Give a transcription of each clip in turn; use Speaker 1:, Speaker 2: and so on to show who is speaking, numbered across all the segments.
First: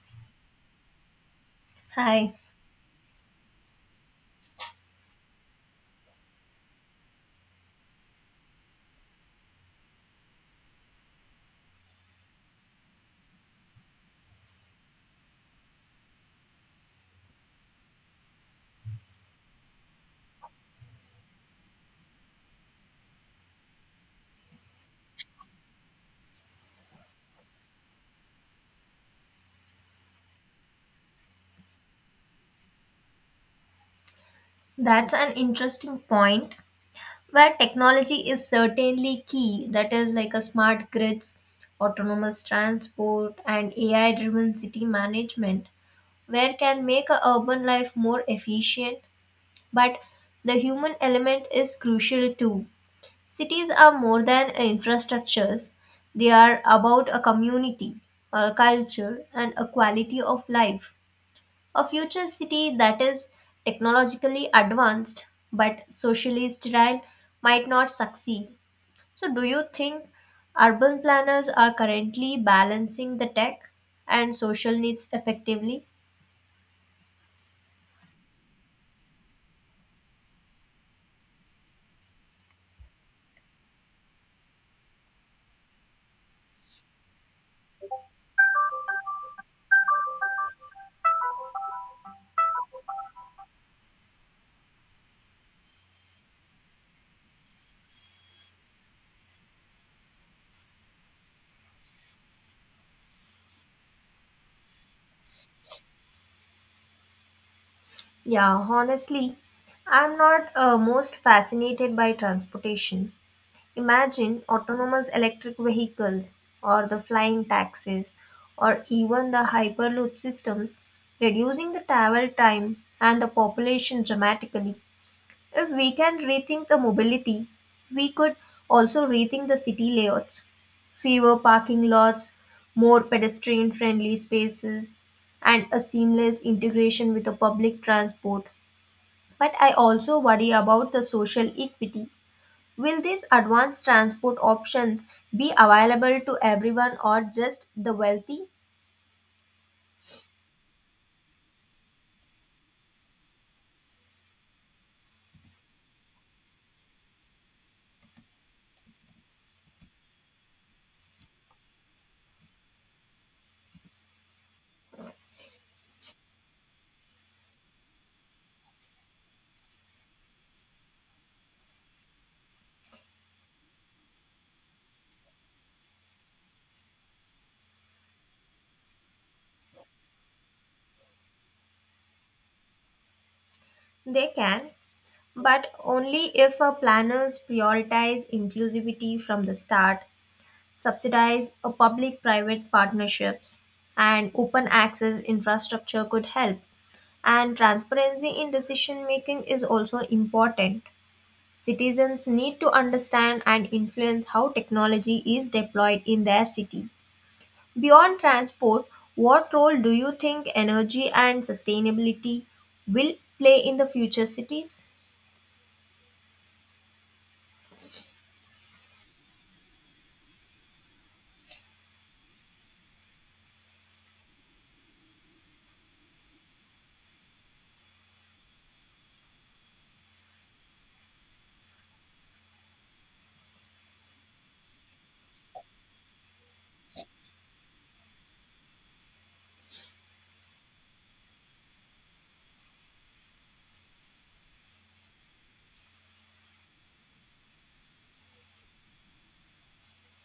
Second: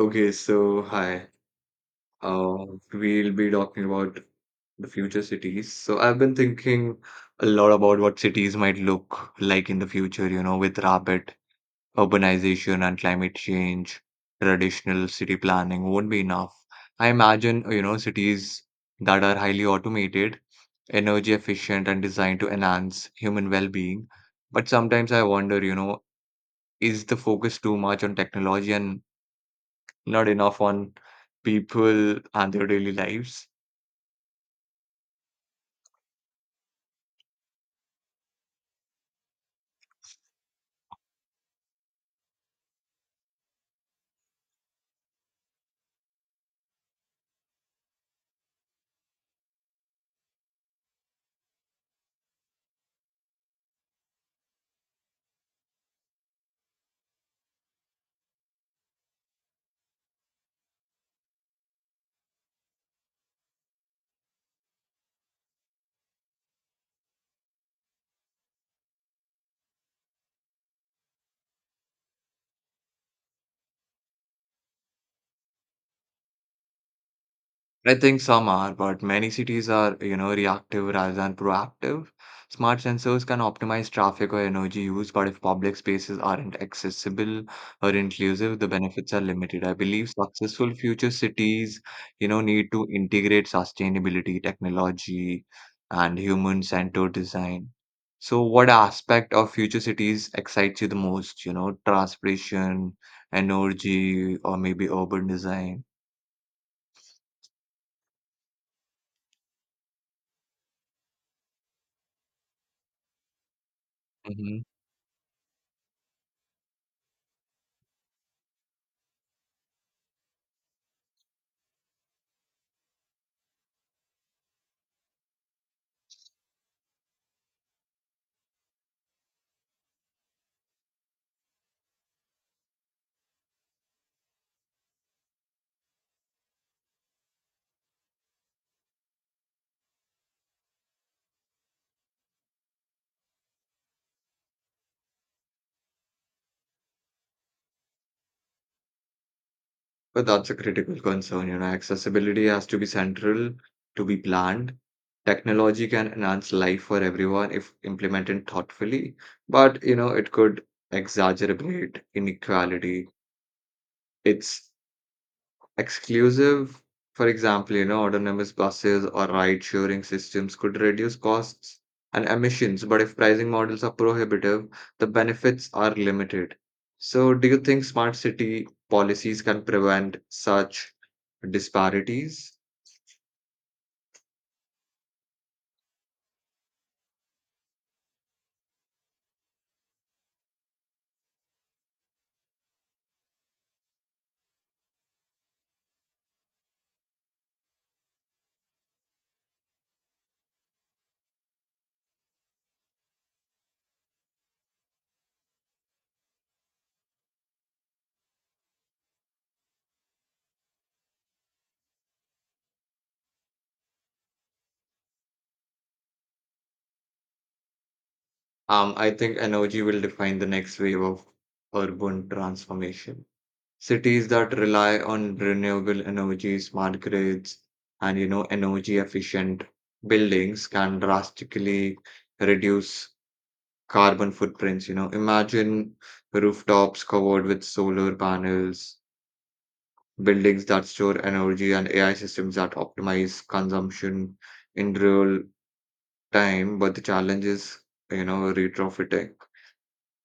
Speaker 1: Okay, so hi.
Speaker 2: Hi,
Speaker 1: We'll be talking about the future cities. So I've been thinking a lot about what cities might look like in the future, you know, with rapid urbanization and climate change, traditional city planning won't be enough. I imagine, you know, cities that are highly automated, energy efficient, and designed to enhance human well-being. But sometimes I wonder, you know, is the focus too much on technology and not enough on people and their daily lives.
Speaker 2: that's an interesting point where technology is certainly key. That is like a smart grids, autonomous transport, and AI driven city management, where can make a urban life more efficient. But the human element is crucial too. Cities are more than infrastructures, they are about a community, a culture, and a quality of life. A future city that is technologically advanced but socially sterile might not succeed. So, do you think urban planners are currently balancing the tech and social needs effectively?
Speaker 1: I think some are, but many cities are, you know, reactive rather than proactive. Smart sensors can optimize traffic or energy use, but if public spaces aren't accessible or inclusive, the benefits are limited. I believe successful future cities, you know, need to integrate sustainability, technology, and human-centered design. So, what aspect of future cities excites you the most? You know, transportation, energy, or maybe urban design?
Speaker 2: Yeah, honestly, I'm not most fascinated by transportation. Imagine autonomous electric vehicles or the flying taxis or even the hyperloop systems reducing the travel time and the population dramatically. If we can rethink the mobility, we could also rethink the city layouts. Fewer parking lots, more pedestrian friendly spaces, and a seamless integration with the public transport. But I also worry about the social equity. Will these advanced transport options be available to everyone or just the wealthy?
Speaker 1: But that's a critical concern. You know, accessibility has to be central to be planned. Technology can enhance life for everyone if implemented thoughtfully, but you know, it could exacerbate inequality. It's exclusive, for example, you know, autonomous buses or ride-sharing systems could reduce costs and emissions, but if pricing models are prohibitive, the benefits are limited. So, do you think smart city policies can prevent such disparities?
Speaker 2: They can, but only if our planners prioritize inclusivity from the start, subsidize a public private partnerships, and open access infrastructure could help. And transparency in decision making is also important. Citizens need to understand and influence how technology is deployed in their city. Beyond transport, what role do you think energy and sustainability will play in the future cities?
Speaker 1: I think energy will define the next wave of urban transformation. Cities that rely on renewable energy, smart grids, and you know, energy efficient buildings can drastically reduce carbon footprints. You know, imagine rooftops covered with solar panels, buildings that store energy, and AI systems that optimize consumption in real time. But the challenge is, you know, retrofitting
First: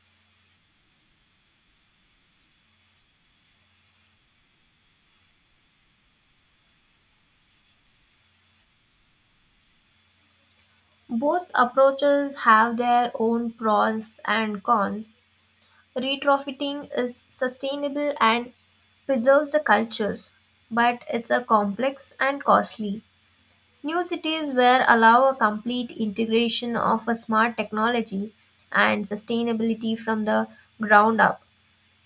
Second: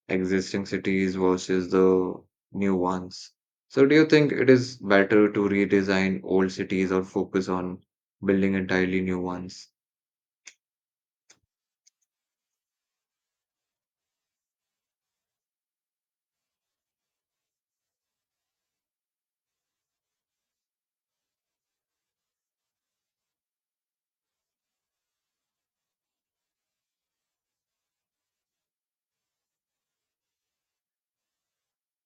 Speaker 1: existing cities versus the new ones. So, do you think it is better to redesign old cities or focus on building entirely new ones?
Speaker 2: Both approaches have their own pros and cons. Retrofitting is sustainable and preserves the cultures, but it's a complex and costly. New cities where allow a complete integration of a smart technology and sustainability from the ground up,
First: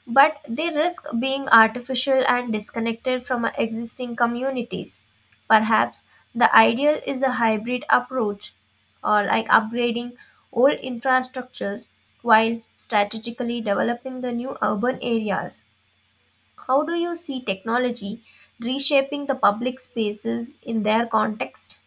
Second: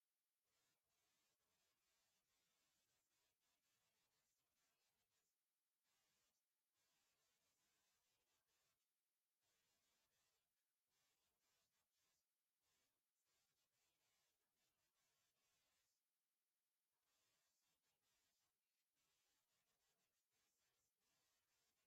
Speaker 2: but they risk being artificial and disconnected from existing communities. Perhaps the ideal is a hybrid approach or like upgrading old infrastructures while strategically developing the new urban areas. How do you see technology reshaping the public spaces in their context?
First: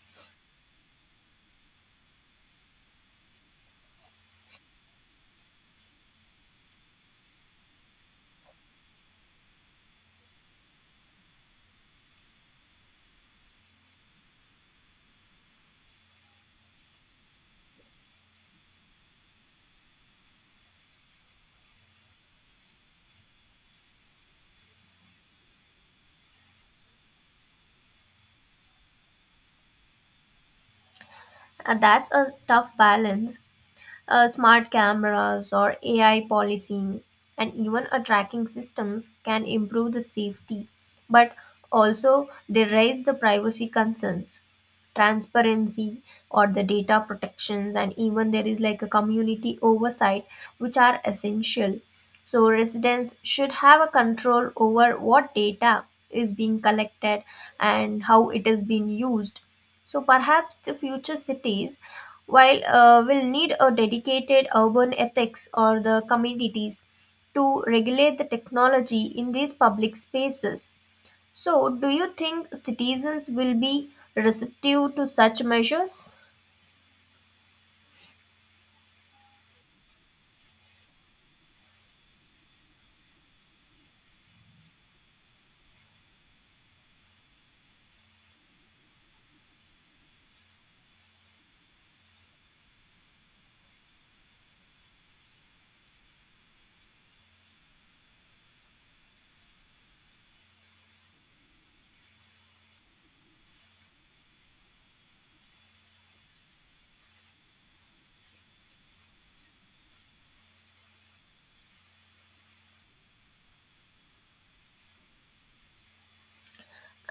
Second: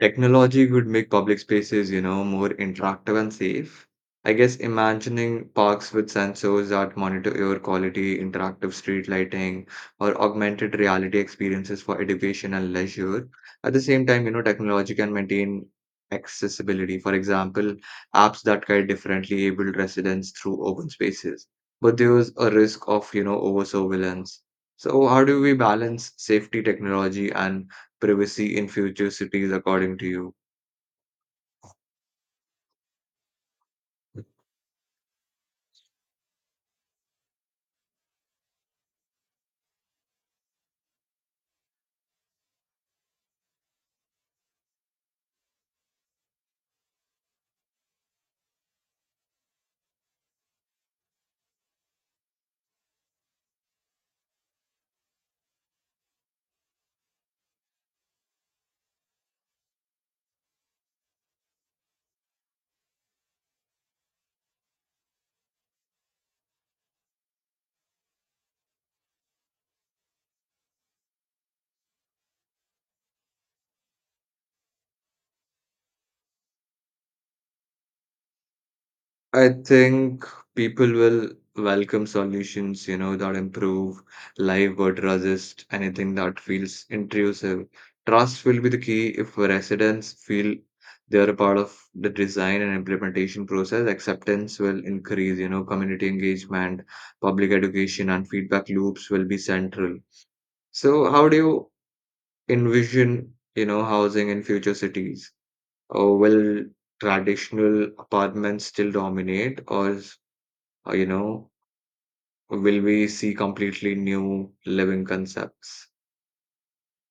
Speaker 1: Technology would make public spaces, you know, more interactive and safe. I guess imagining parks with sensors that monitor air quality, interactive street lighting, or augmented reality experiences for education and leisure. At the same time, you know, technology can maintain accessibility. For example, apps that guide differently abled residents through open spaces. But there's a risk of, you know, over surveillance. So, how do we balance safety, technology, and privacy in future cities, according to you?
Speaker 2: That's a tough balance. Smart cameras or AI policing and even a tracking systems can improve the safety, but also they raise the privacy concerns, transparency or the data protections, and even there is like a community oversight which are essential. So residents should have a control over what data is being collected and how it is being used. So perhaps the future cities, while we'll need a dedicated urban ethics or the communities to regulate the technology in these public spaces. So, do you think citizens will be receptive to such measures?
Speaker 1: I think people will welcome solutions, you know, that improve life but resist anything that feels intrusive. Trust will be the key if residents feel they're a part of the design and implementation process. Acceptance will increase, you know, community engagement, public education, and feedback loops will be central. So, how do you envision, you know, housing in future cities? Will traditional apartments still dominate, or you know, will we see completely new living concepts?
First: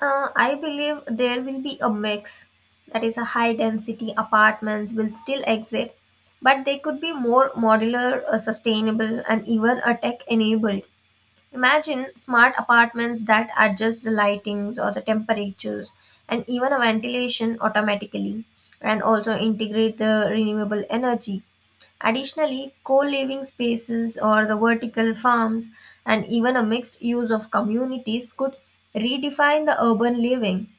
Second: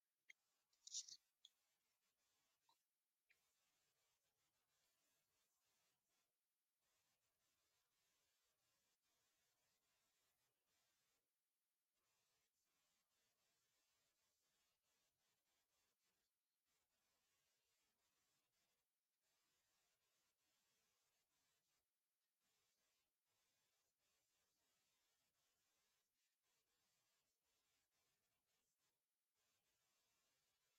Speaker 2: I believe there will be a mix. That is, a high density apartments will still exist, but they could be more modular, sustainable, and even a tech enabled. Imagine smart apartments that adjust the lightings or the temperatures and even a ventilation automatically, and also integrate the renewable energy. Additionally, co-living spaces or the vertical farms and even a mixed use of communities could redefine the urban living,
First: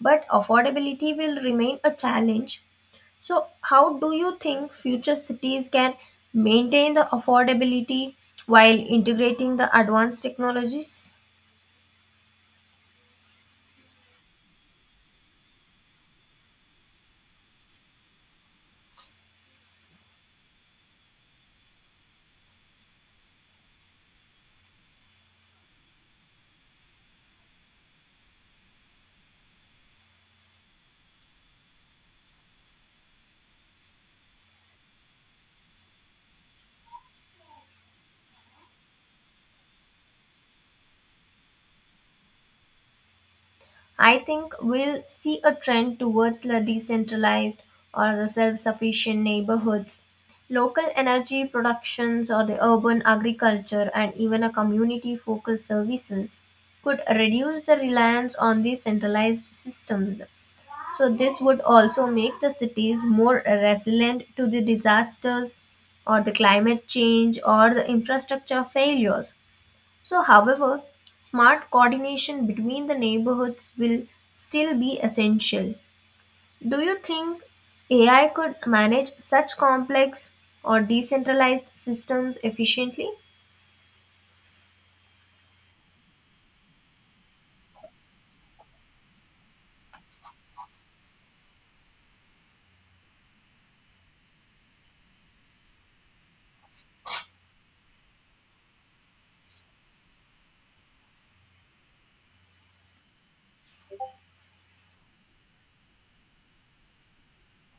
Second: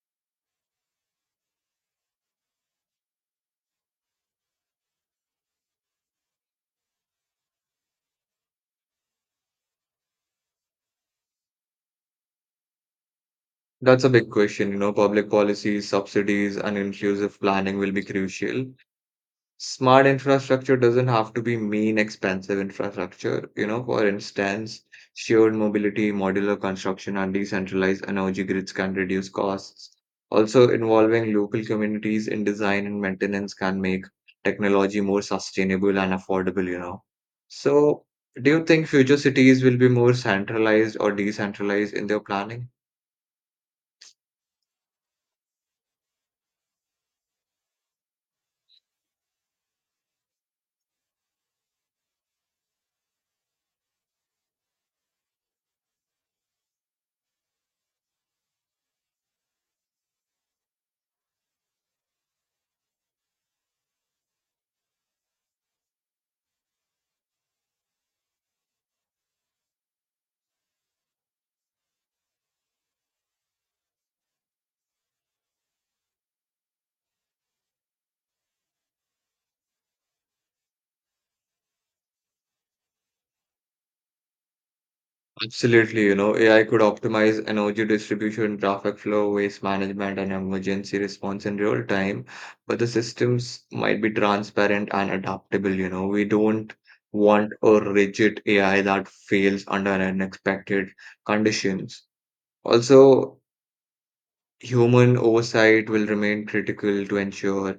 Speaker 2: but affordability will remain a challenge. So, how do you think future cities can maintain the affordability while integrating the advanced technologies?
Speaker 1: That's a big question. You know, public policies, subsidies, and inclusive planning will be crucial. Smart infrastructure doesn't have to be mean expensive infrastructure. You know, for instance, shared mobility, modular construction, and decentralized energy grids can reduce costs. Also, involving local communities in design and maintenance can make technology more sustainable and affordable, you know. So, do you think future cities will be more centralized or decentralized in their planning?
Speaker 2: I think we'll see a trend towards the decentralized or the self sufficient neighborhoods. Local energy productions, or the urban agriculture, and even a community focused services could reduce the reliance on the centralized systems. So, this would also make the cities more resilient to the disasters or the climate change or the infrastructure failures. So, however, smart coordination between the neighborhoods will still be essential. Do you think AI could manage such complex or decentralized systems efficiently?
Speaker 1: Absolutely, you know, AI could optimize energy distribution, traffic flow, waste management, and emergency response in real time, but the systems might be transparent and adaptable, you know. We don't want a rigid AI that fails under unexpected conditions. Also, human oversight will remain critical to ensure,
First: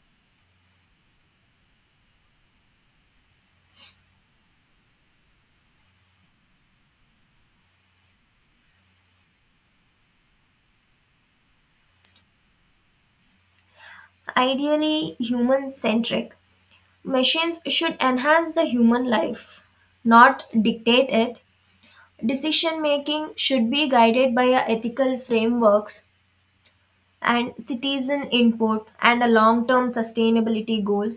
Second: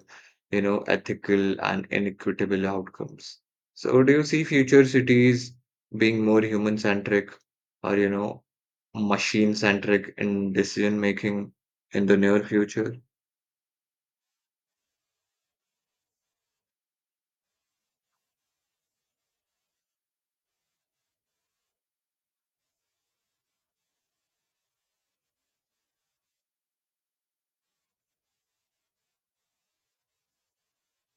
Speaker 1: you know, ethical and inequitable outcomes. So, do you see future cities being more human-centric or, you know, machine-centric in decision making in the near future?
Speaker 2: Ideally, human centric. Machines should enhance the human life, not dictate it. Decision making should be guided by a ethical frameworks and citizen input and a long-term sustainability goals.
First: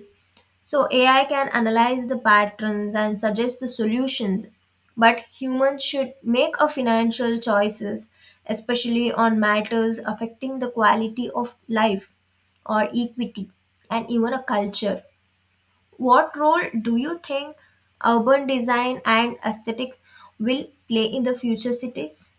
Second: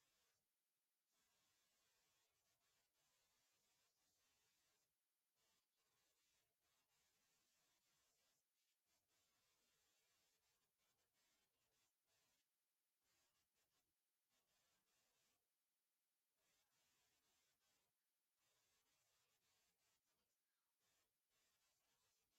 Speaker 2: So AI can analyze the patterns and suggest the solutions, but humans should make a financial choices, especially on matters affecting the quality of life or equity and even a culture. What role do you think urban design and aesthetics will play in the future cities?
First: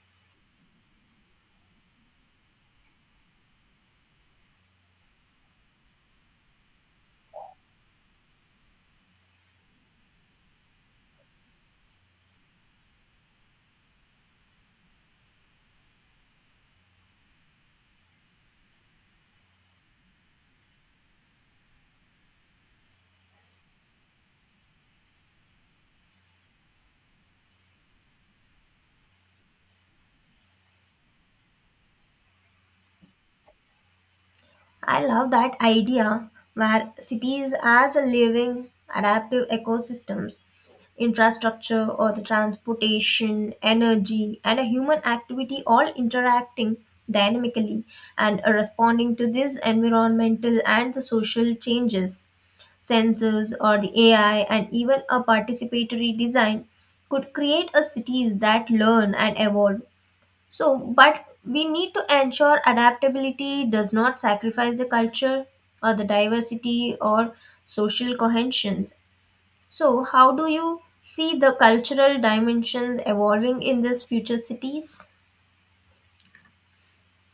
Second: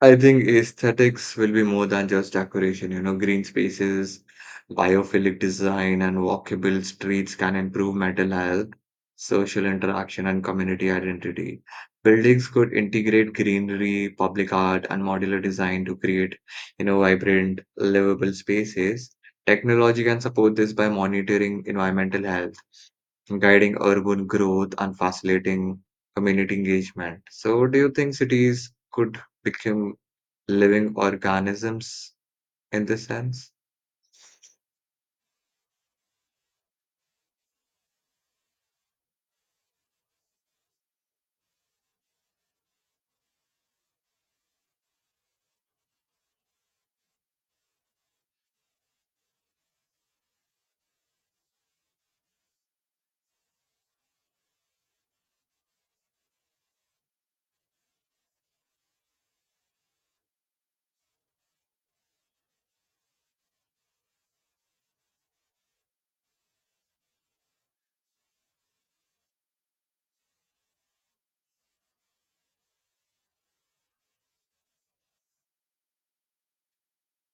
Speaker 1: I think aesthetics will be more than just decoration. You know, green spaces, biophilic design, and walkable streets can improve mental health, social interaction, and community identity. Buildings could integrate greenery, public art, and modular design to create, you know, vibrant, livable spaces. Technology can support this by monitoring environmental health, guiding urban growth, and facilitating community engagement. So, do you think cities could become living organisms in this sense?
Speaker 2: I love that idea where cities as a living, adaptive ecosystems, infrastructure or the transportation, energy, and a human activity all interacting dynamically and are responding to these environmental and the social changes. Sensors or the AI and even a participatory design could create a cities that learn and evolve. So, but we need to ensure adaptability does not sacrifice the culture or the diversity or social cohesions. So, how do you see the cultural dimensions evolving in these future cities?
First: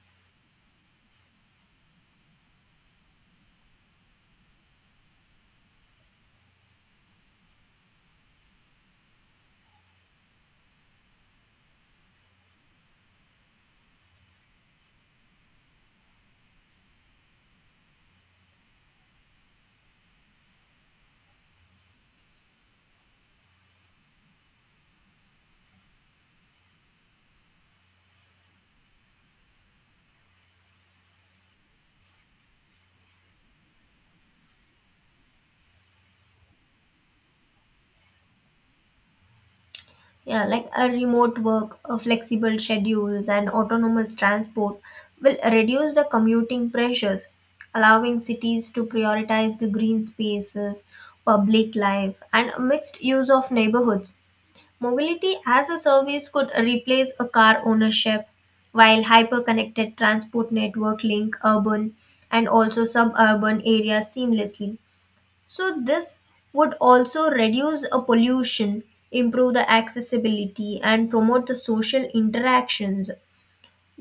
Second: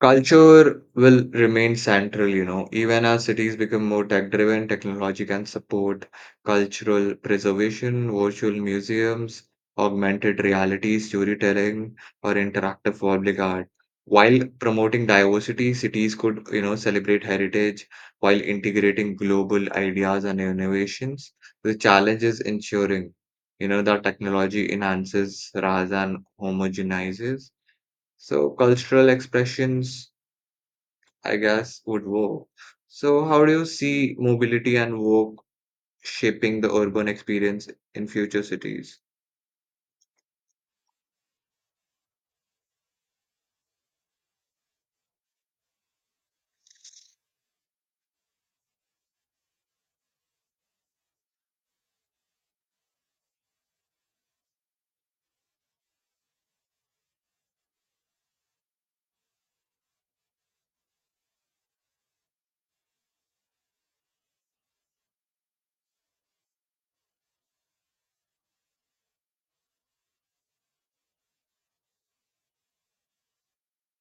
Speaker 1: Culture will remain central, you know, even as cities become more tech driven, technology can support cultural preservation, virtual museums, augmented reality, storytelling, or interactive public art. While promoting diversity, cities could, you know, celebrate heritage while integrating global ideas and innovations. The challenge is ensuring, you know, that technology enhances rather than homogenizes. So cultural expressions I guess, would work. So how do you see mobility and work shaping the urban experience in future cities?
Speaker 2: Yeah, like a remote work, a flexible schedules, and autonomous transport will reduce the commuting pressures, allowing cities to prioritize the green spaces, public life, and mixed use of neighborhoods. Mobility as a service could replace a car ownership, while hyperconnected transport network link urban and also suburban areas seamlessly. So this would also reduce a pollution, improve the accessibility and promote the social interactions.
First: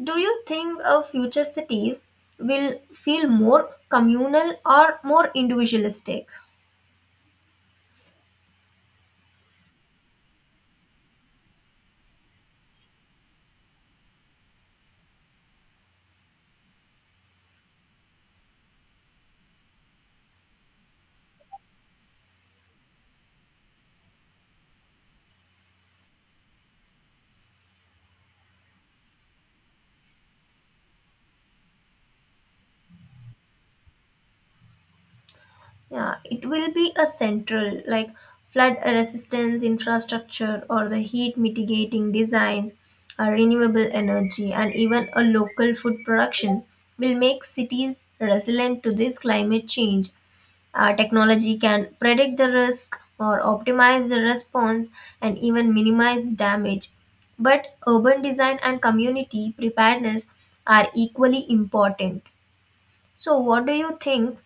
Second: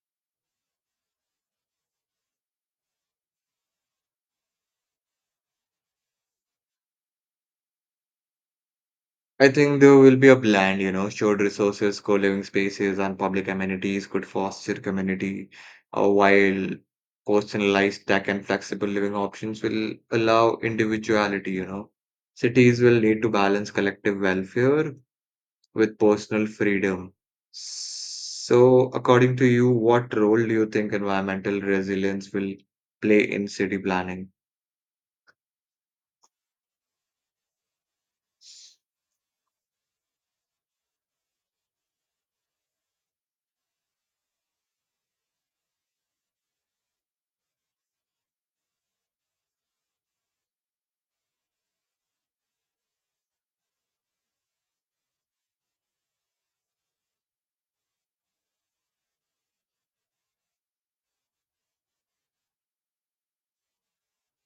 Speaker 2: Do you think of future cities will feel more communal or more individualistic?
Speaker 1: I think there will be a blend, you know, shared resources, co-living spaces, and public amenities could foster community, while personalized tech and flexible living options will allow individuality, you know. Cities will need to balance collective welfare with personal freedom. So, according to you, what role do you think environmental resilience will play in city planning?
Speaker 2: Yeah, it will be a central like flood resistance infrastructure or the heat mitigating designs, renewable energy, and even a local food production will make cities resilient to this climate change. Technology can predict the risk or optimize the response and even minimize damage. But urban design and community preparedness are equally important. So, what do you think?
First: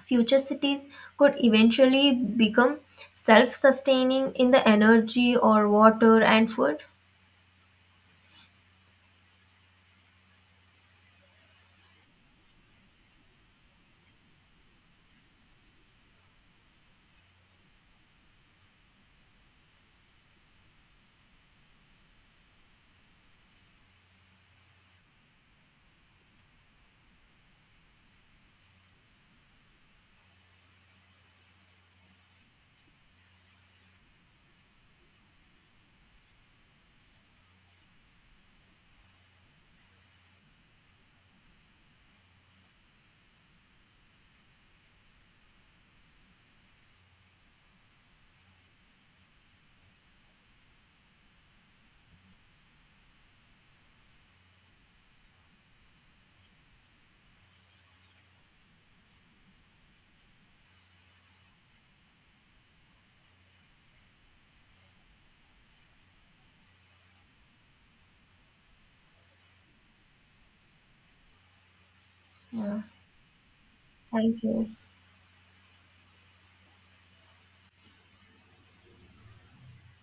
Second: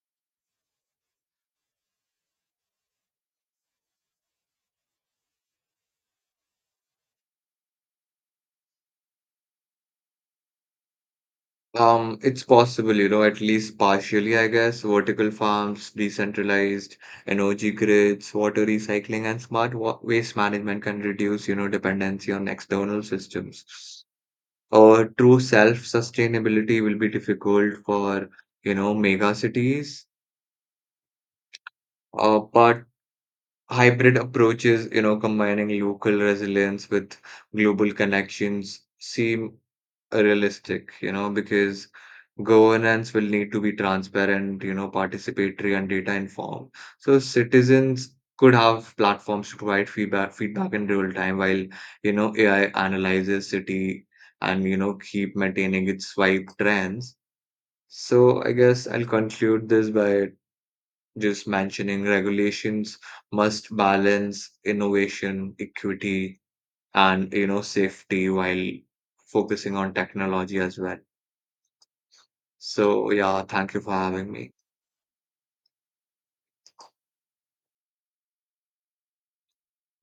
Speaker 2: Future cities could eventually become self sustaining in the energy or water and food.
Speaker 1: It's possible, you know, at least partially, I guess. Vertical farms, decentralized energy grids, water recycling, and smart wa waste management can reduce, you know, dependency on external systems. True self-sustainability will be difficult for, you know, mega cities. But hybrid approaches, you know, combining local resilience with global connections seem realistic, you know, because governance will need to be transparent, you know, participatory and data informed. So citizens could have platforms to provide feedback in real time while, you know, AI analyzes city and, you know, keep maintaining its swipe trends. So I guess I'll conclude this by just mentioning regulations must balance innovation, equity, and you know safety while focusing on technology as well.
Speaker 2: Yeah,
Speaker 1: So yeah, thank you for having
Speaker 2: thank
Speaker 1: me.
Speaker 2: you.